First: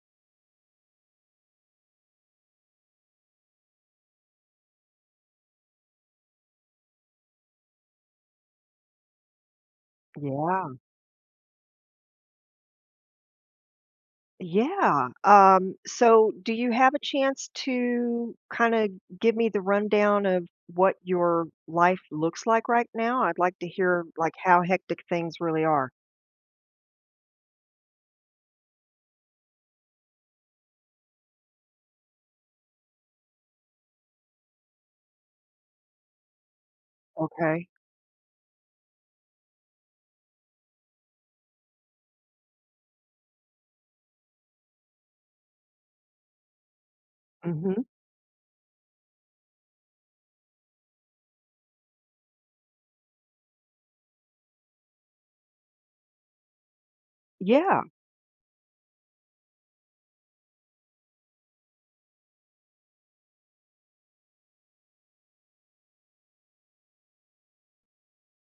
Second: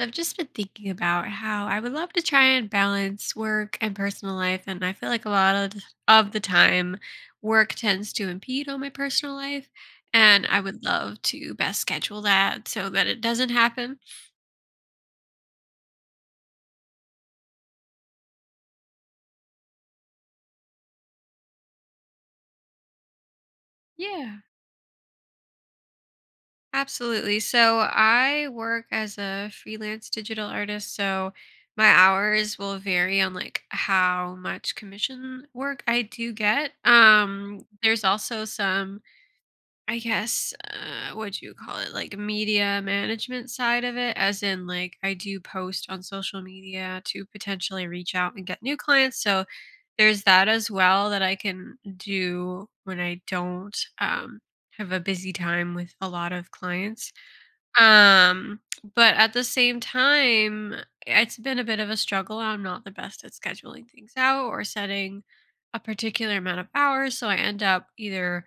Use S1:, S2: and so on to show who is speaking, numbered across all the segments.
S1: I've just been thinking about how I would love to try and balance work and personal life, and I feel like a lot of the time, work tends to impede on my personal life, and I
S2: Yeah.
S1: would love to best schedule that so that it doesn't happen.
S2: Yeah. So do you have a chance to kind of give me the rundown of what your life looks like right now? I'd like to hear like
S1: Yeah,
S2: how hectic things really are.
S1: absolutely. So I work as a freelance digital artist, so my hours will vary on like how much commission work I do get. Um,
S2: Okay.
S1: there's also some I guess, what do you call it? Like media management side of it, as in, like, I do post on social media to
S2: Mm-hmm.
S1: potentially reach out and get new clients. So there's that as well that I can do when I don't have a busy time with a lot of clients.
S2: Yeah.
S1: Um, but at the same time, it's been a bit of a struggle. I'm not the best at scheduling things out or setting a particular amount of hours. So I end up either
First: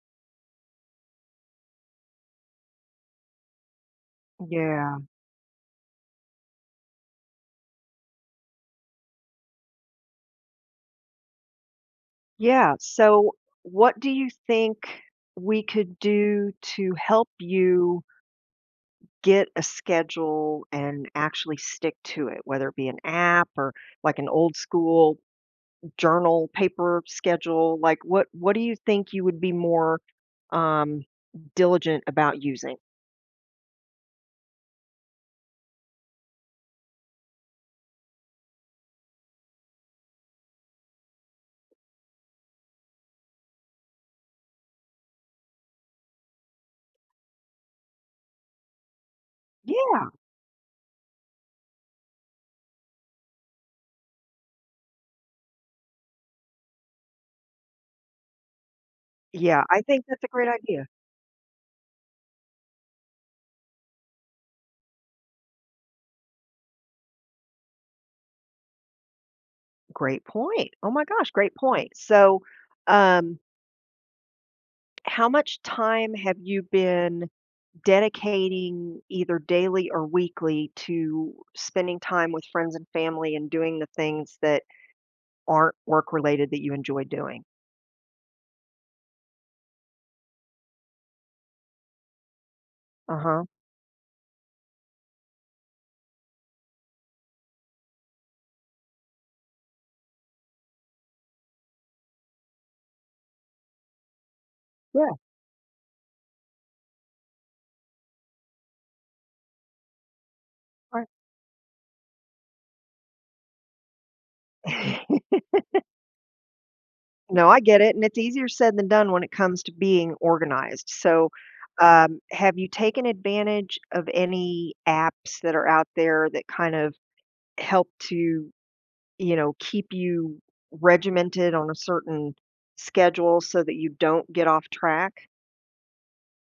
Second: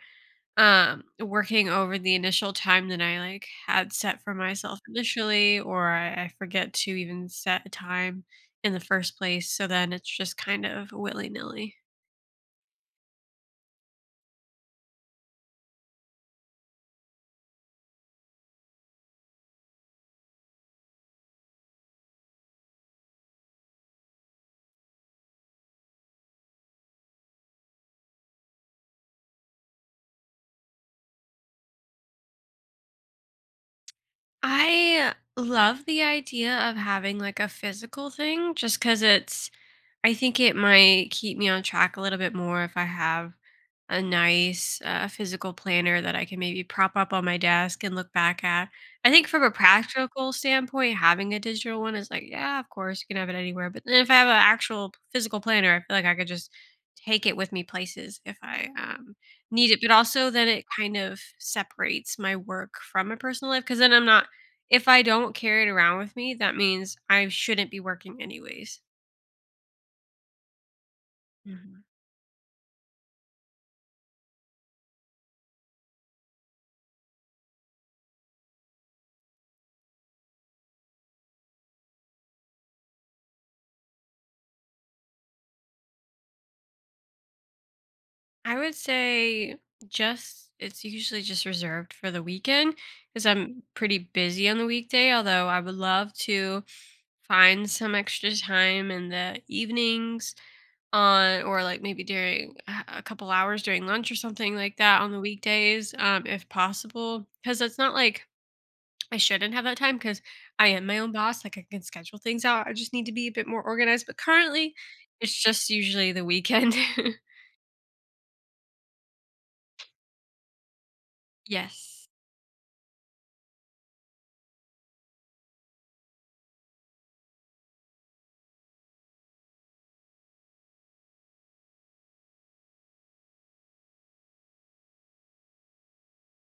S1: working over the initial time that I like had set for myself
S2: Yeah.
S1: initially or I forget to even set a time in the first place, so then it's just kind of willy-nilly.
S2: Yeah. So what do you think we could do to help you get a schedule and actually stick to it, whether it be an app or like an old school journal, paper schedule? Like, what do you think you would be more, um, diligent about using?
S1: I love the idea of having like a physical thing just cuz it's I think it might keep me on track a little bit more if I have a nice physical planner that I can maybe prop up on my desk and look back at. I think from a
S2: Yeah,
S1: practical standpoint, having a digital one is like, yeah, of course, you can have it anywhere. But then if I have an actual physical planner, I feel like I could just take it with me places if I
S2: yeah,
S1: need it.
S2: I
S1: But
S2: think that's a
S1: also, then
S2: great
S1: it
S2: idea.
S1: kind of separates my work from my personal life because then I'm not, if I don't carry it around with me, that means I shouldn't be working anyways.
S2: Great point. Oh my gosh, great
S1: Mm-hmm.
S2: point. So, um, how much time have you been dedicating either daily or weekly to spending time with friends and family and doing the things that aren't work related that you enjoy doing?
S1: I would say just it's usually just reserved for the weekend because
S2: Uh-huh.
S1: I'm pretty busy on the weekday, although I would love to find some extra time in the evenings on or like maybe during a couple hours during lunch or something like that
S2: Yeah,
S1: on the weekdays if possible, because it's not like I shouldn't have that time because I am my own boss. Like I can schedule things out, I just need to be a bit more organized, but currently
S2: right.
S1: it's just usually the weekend.
S2: No, I get it, and it's easier said than done when it comes to being organized. So,
S1: Yes.
S2: have you taken advantage of any apps that are out there that kind of help to, you know, keep you regimented on a certain schedule so that you don't get off track?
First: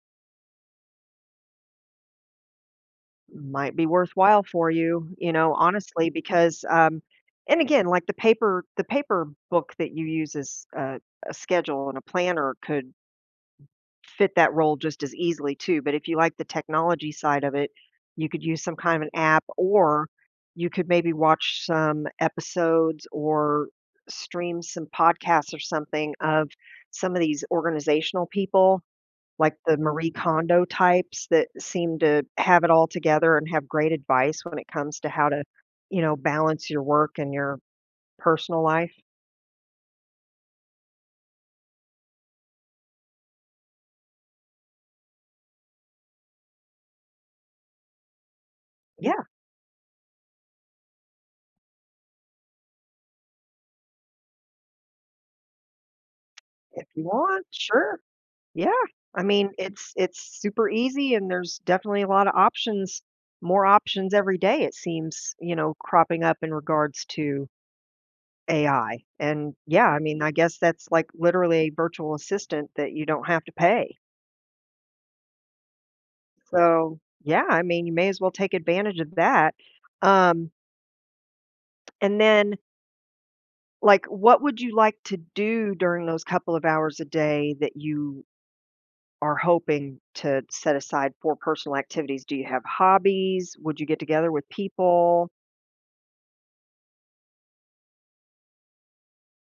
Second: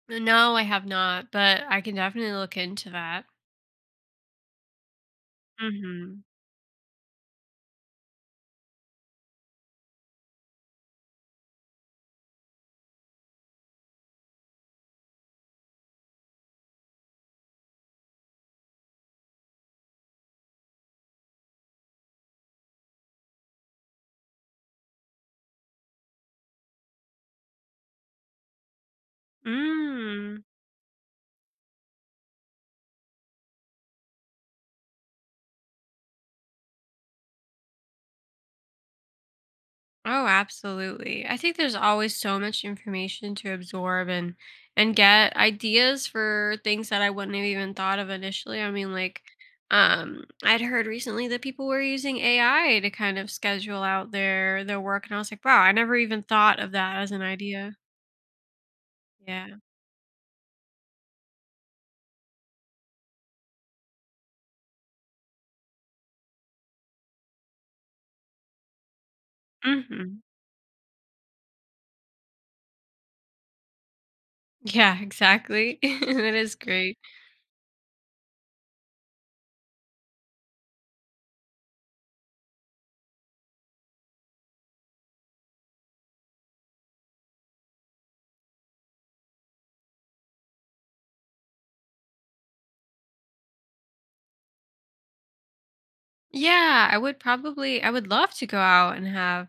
S1: No, I have not, but I can definitely look into that.
S2: Might be worthwhile for you, you know, honestly,
S1: Mhm.
S2: because, and again, like the paper book that you use as a schedule and a planner could fit that role just as easily too, but if you like the technology side of it, you could use some kind of an app or you could maybe watch some episodes or stream some podcasts or something of some of these organizational people, like the Marie
S1: Mm.
S2: Kondo types that seem to have it all together and have great advice when it comes to how to, you know, balance your work and your personal life.
S1: Oh, absolutely. I think there's always so much information to absorb and get ideas for things that I wouldn't have even thought of initially. I mean,
S2: Yeah,
S1: like, I'd heard recently that people were using AI to kind of schedule out their work, and I was like, wow, I never even thought of
S2: if
S1: that
S2: you
S1: as an
S2: want,
S1: idea.
S2: sure. Yeah, I mean,
S1: Yeah.
S2: it's super easy and there's definitely a lot of options, more options every day it seems, you know, cropping up in regards to AI. And yeah, I
S1: Hmm.
S2: mean, I guess that's like literally a virtual assistant that you don't have to pay.
S1: Yeah, exactly. That is great.
S2: So, yeah, I mean, you may as well take advantage of that. Um, and then like what would you like to do during those couple of hours a day that you are hoping to set aside for personal activities? Do you have hobbies? Would you get together with people?
S1: Yeah, I would probably I would love to go out and have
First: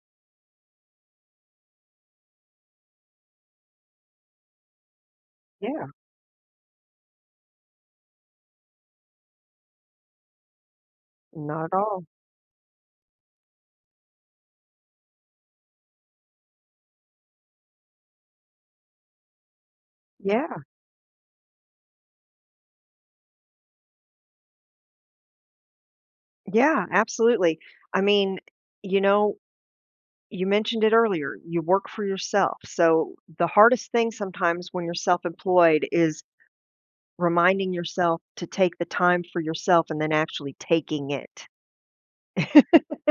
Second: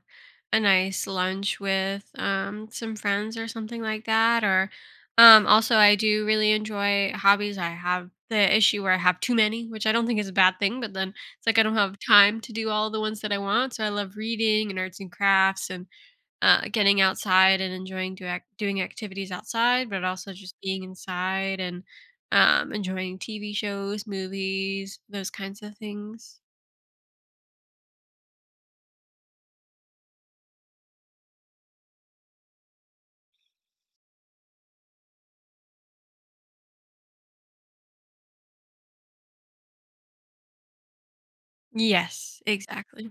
S1: a nice lunch with some friends or something like that or also
S2: Yeah,
S1: I do really enjoy hobbies. I have the issue where I have too many, which I don't think is a bad thing, but then it's like I
S2: not at
S1: don't have
S2: all.
S1: time to do all the ones that I want. So I love reading and arts and crafts and getting outside and enjoying doing activities outside, but also
S2: Yeah,
S1: just being inside and enjoying TV shows, movies, those kinds of things.
S2: yeah, absolutely. I mean, you know, you mentioned it earlier, you work for yourself. So the hardest thing sometimes when you're self-employed is reminding yourself to take the time for yourself and then actually taking it.
S1: Yes, exactly.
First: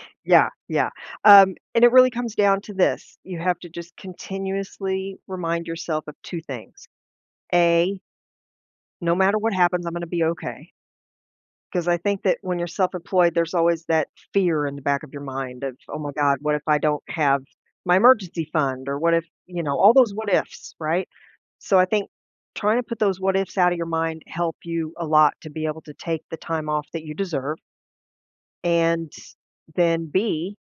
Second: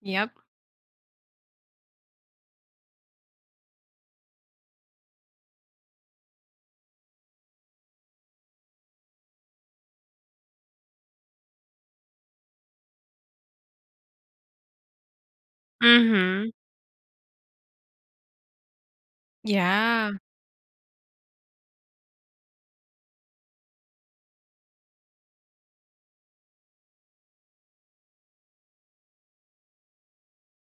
S1: Yep.
S2: Yeah, yeah. And it really comes down to this. You have to just continuously remind yourself of two things. A, no matter what happens, I'm gonna be okay. Because I think that when you're self-employed, there's always that fear in the back of your mind of, "Oh my god,
S1: Mhm.
S2: what if I don't have my emergency fund?" Or what if, you know, all
S1: Yeah.
S2: those what ifs, right? So I think trying to put those what ifs out of your mind help you a lot to be able to take the time off that you deserve. And then B,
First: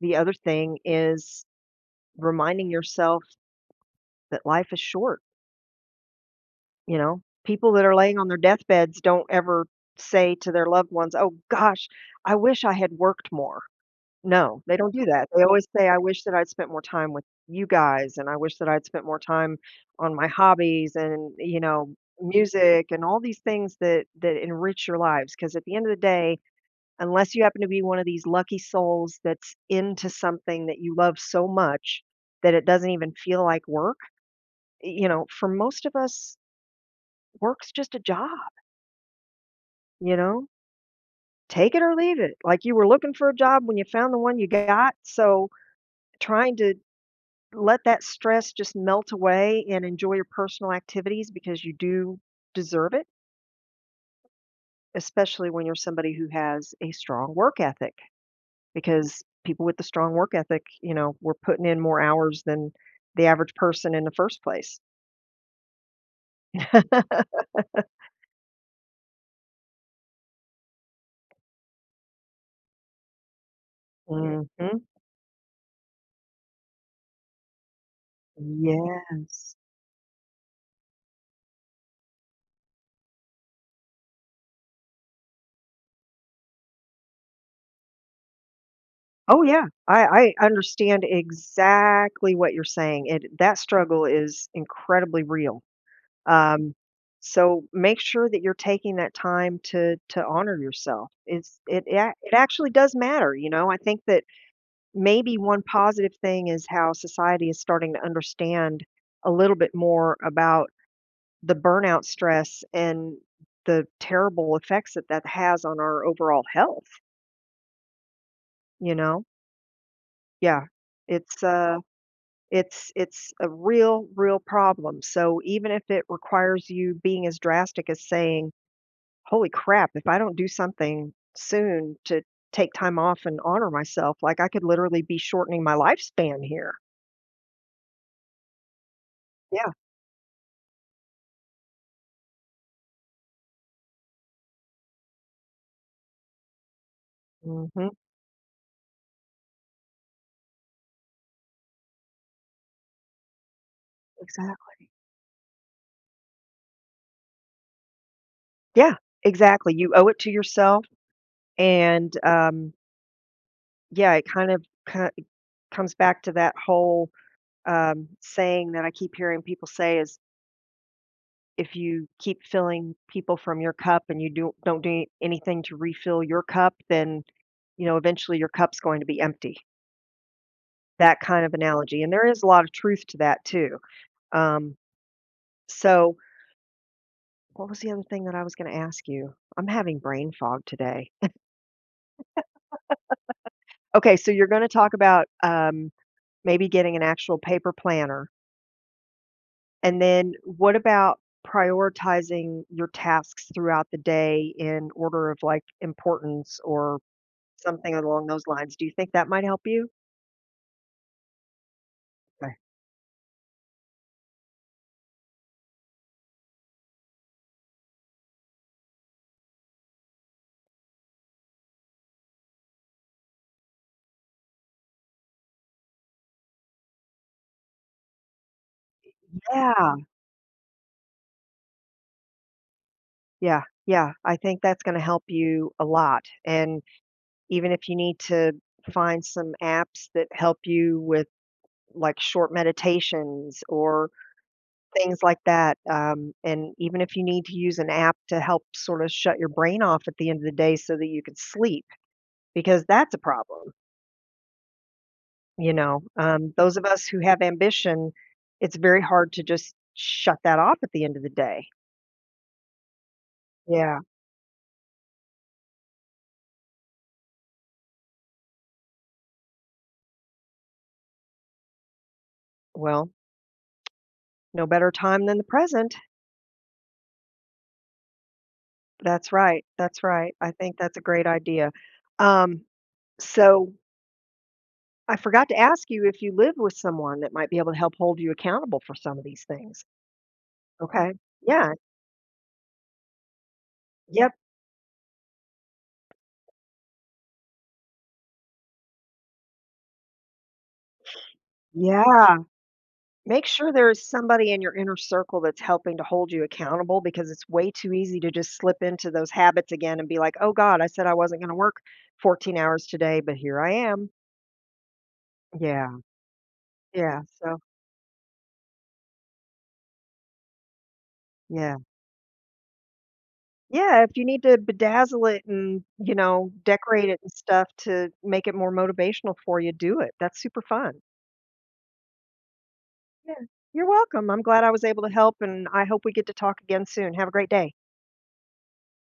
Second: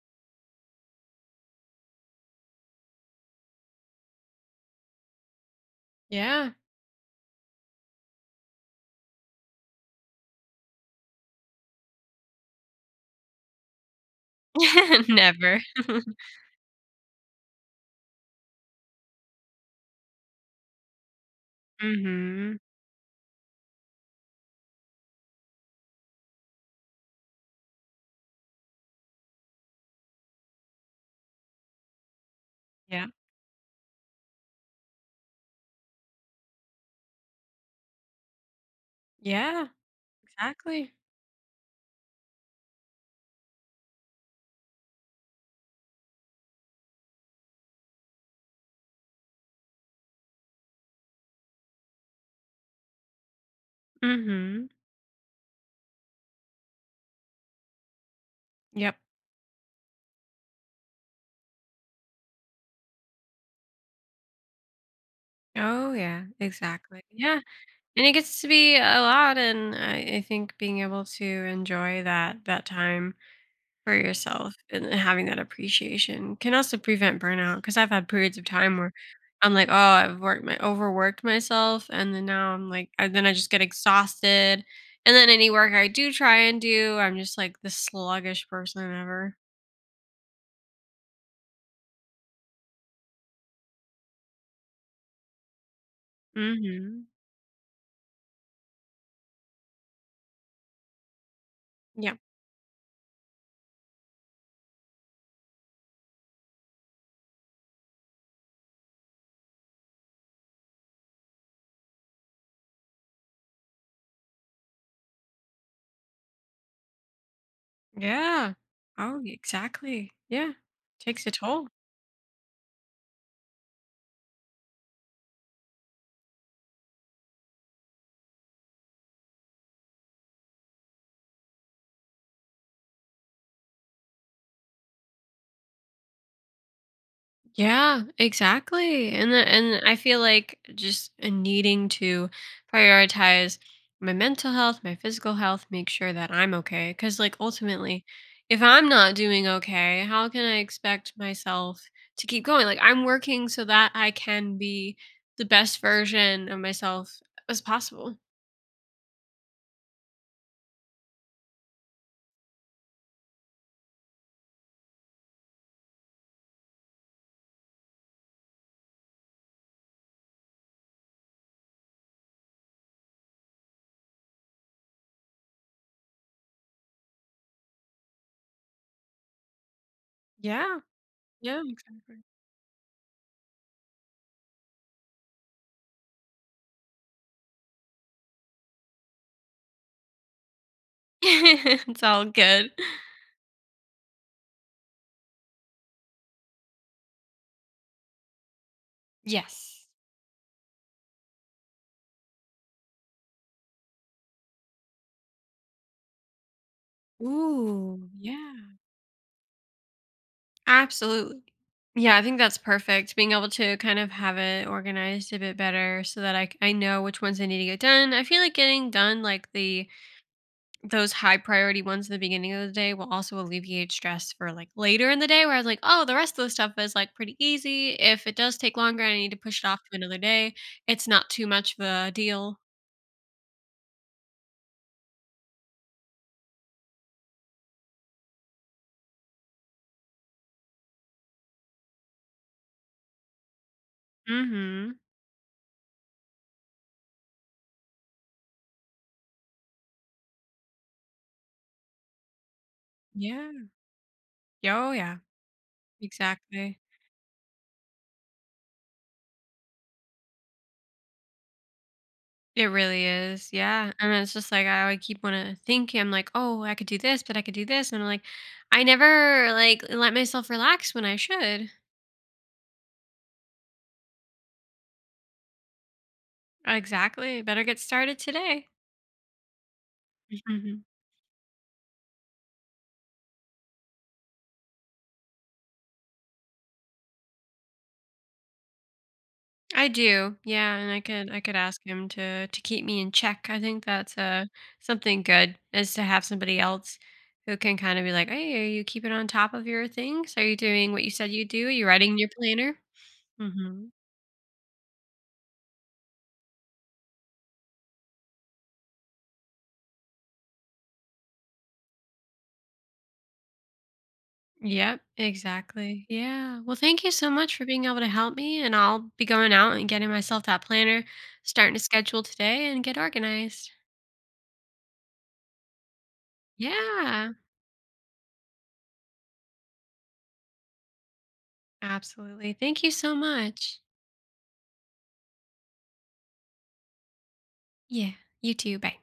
S2: the other thing is reminding yourself that life is short.
S1: Yeah.
S2: You know, people that are laying on their deathbeds don't ever say to their loved ones, "Oh gosh, I wish I had worked more." No, they don't do that. They
S1: Never.
S2: always say, "I wish that I'd spent more time with you guys, and I wish that I'd spent more time on my hobbies and, you know,
S1: Mhm.
S2: music and all these things that enrich your lives." Because at the end of the day, unless you happen to be one of these lucky souls that's into something that you love so much that it doesn't
S1: Yeah.
S2: even feel like work, you know, for most of us, work's just a job.
S1: Yeah,
S2: You know?
S1: exactly.
S2: Take it or leave it. Like, you were looking for a job when you found the one you got, so trying to let that stress just melt away and enjoy your personal activities because you do deserve it,
S1: Mhm.
S2: especially when you're somebody who has a strong work ethic,
S1: Yep.
S2: because people with the strong work ethic, you know, were putting in more hours than the average person in the first place.
S1: Oh, yeah, exactly. Yeah, and it gets to be a lot, and I think being able to enjoy that time for yourself
S2: Mhm.
S1: and having that appreciation can also prevent burnout, because I've had periods of time where I'm
S2: Yes.
S1: like, oh, I've worked my overworked myself, and then now I'm like, then I just get exhausted, and then any work I do try and do, I'm just like the sluggish person ever.
S2: Oh, yeah. I understand exactly what you're saying, and that struggle is incredibly real. Um,
S1: Mm-hmm.
S2: so make sure that you're taking that time to honor yourself. It's it it
S1: Yeah.
S2: ac- it actually does matter, you know. I think that maybe one positive thing is how society is starting to understand a little bit more about the burnout stress and the terrible effects that that has on our overall health,
S1: Yeah.
S2: you
S1: Oh,
S2: know?
S1: exactly. Yeah.
S2: Yeah.
S1: Takes a
S2: It's
S1: toll.
S2: uh it's a real, real problem, so even if it requires you being as drastic as saying, "Holy crap, if I don't do something soon to take time off and honor myself, like, I could literally be shortening my lifespan here."
S1: Yeah, exactly.
S2: Yeah.
S1: And I feel like just needing to prioritize my mental health, my physical health, make sure that I'm okay, cuz like
S2: Mhm.
S1: ultimately if I'm not doing okay, how can I expect myself to keep going? Like I'm working so that I can
S2: Exactly.
S1: be the best version of myself as possible.
S2: Yeah, exactly, you owe it to yourself, and, yeah, it kind of ki comes back to that whole, saying that I keep hearing people say is, if you keep filling people from your cup and you do, don't do anything to refill your cup, then you know eventually your cup's going to be empty.
S1: Yeah,
S2: That kind of
S1: yeah,
S2: analogy, and
S1: exactly.
S2: there is a lot of truth to that too. Um, so, what was the other thing that I was going to ask you? I'm having brain fog today.
S1: It's all good.
S2: Okay, so you're going to talk about maybe getting an actual paper planner,
S1: Yes.
S2: and then what about prioritizing your tasks throughout the day in order of like importance or something
S1: Ooh,
S2: along those
S1: yeah.
S2: lines. Do you think that might help you?
S1: Absolutely. Yeah, I think
S2: Right.
S1: that's perfect. Being able to kind of have it organized a bit better so that I know which ones I need to get done. I feel like getting done like the those high priority ones at the beginning of the day will also alleviate stress for like later in the day where I was like, oh, the rest of the stuff is like pretty easy. If it does take longer and I need to push it off
S2: Yeah,
S1: to another day, it's not too much of a deal.
S2: yeah, yeah. I think that's gonna help you a lot, and even if you need to find some apps that help you with, like, short meditations or
S1: Hmm.
S2: things like that, and even if you need to use an app to help sorta shut your brain off at the end of the day so that you can sleep, because that's a
S1: Yeah.
S2: problem,
S1: Yeah, oh yeah.
S2: you know? Those
S1: Exactly.
S2: of us who have ambition, it's very hard to just shut that off at the end of the day.
S1: It really is, yeah,
S2: Yeah,
S1: and it's just like I would keep wanna think, I'm like, "Oh, I could do this, but I could do this," and I'm like, "I never, like, let myself relax when I should."
S2: well, no better time than the present.
S1: Exactly, better get started today.
S2: That's right, that's right. I think
S1: Mhm.
S2: that's a great idea. Um, so I forgot to ask you if you live with someone that might be able to help hold you accountable for some of these things.
S1: I do, yeah, and I
S2: Okay.
S1: could I could
S2: Yeah.
S1: ask him to keep me in check. I think that's,
S2: Yep.
S1: something good is to have somebody else who can kinda be like, "Hey, are you keeping on top of your things? Are you doing what you said you do? Are you writing in your
S2: Yeah.
S1: planner?"
S2: Make sure there
S1: Mhm.
S2: is somebody in your inner circle that's helping to hold you accountable because it's way too easy to just slip into those habits again and be like, oh God, I said I wasn't going to work 14 hours today, but here I am.
S1: Yep,
S2: Yeah.
S1: exactly. Yeah. Well, thank you
S2: Yeah.
S1: so much
S2: So,
S1: for being able to help me. And I'll be going out and getting myself that planner, starting
S2: yeah.
S1: to schedule today and get organized.
S2: Yeah, if you need to bedazzle it and, you know, decorate it and
S1: Yeah,
S2: stuff to make it more motivational for you, do it. That's super fun.
S1: absolutely. Thank you so
S2: Yeah.
S1: much.
S2: You're welcome. I'm glad I was able to help, and I hope we get to talk again soon. Have a great day.
S1: Yeah, you too. Bye.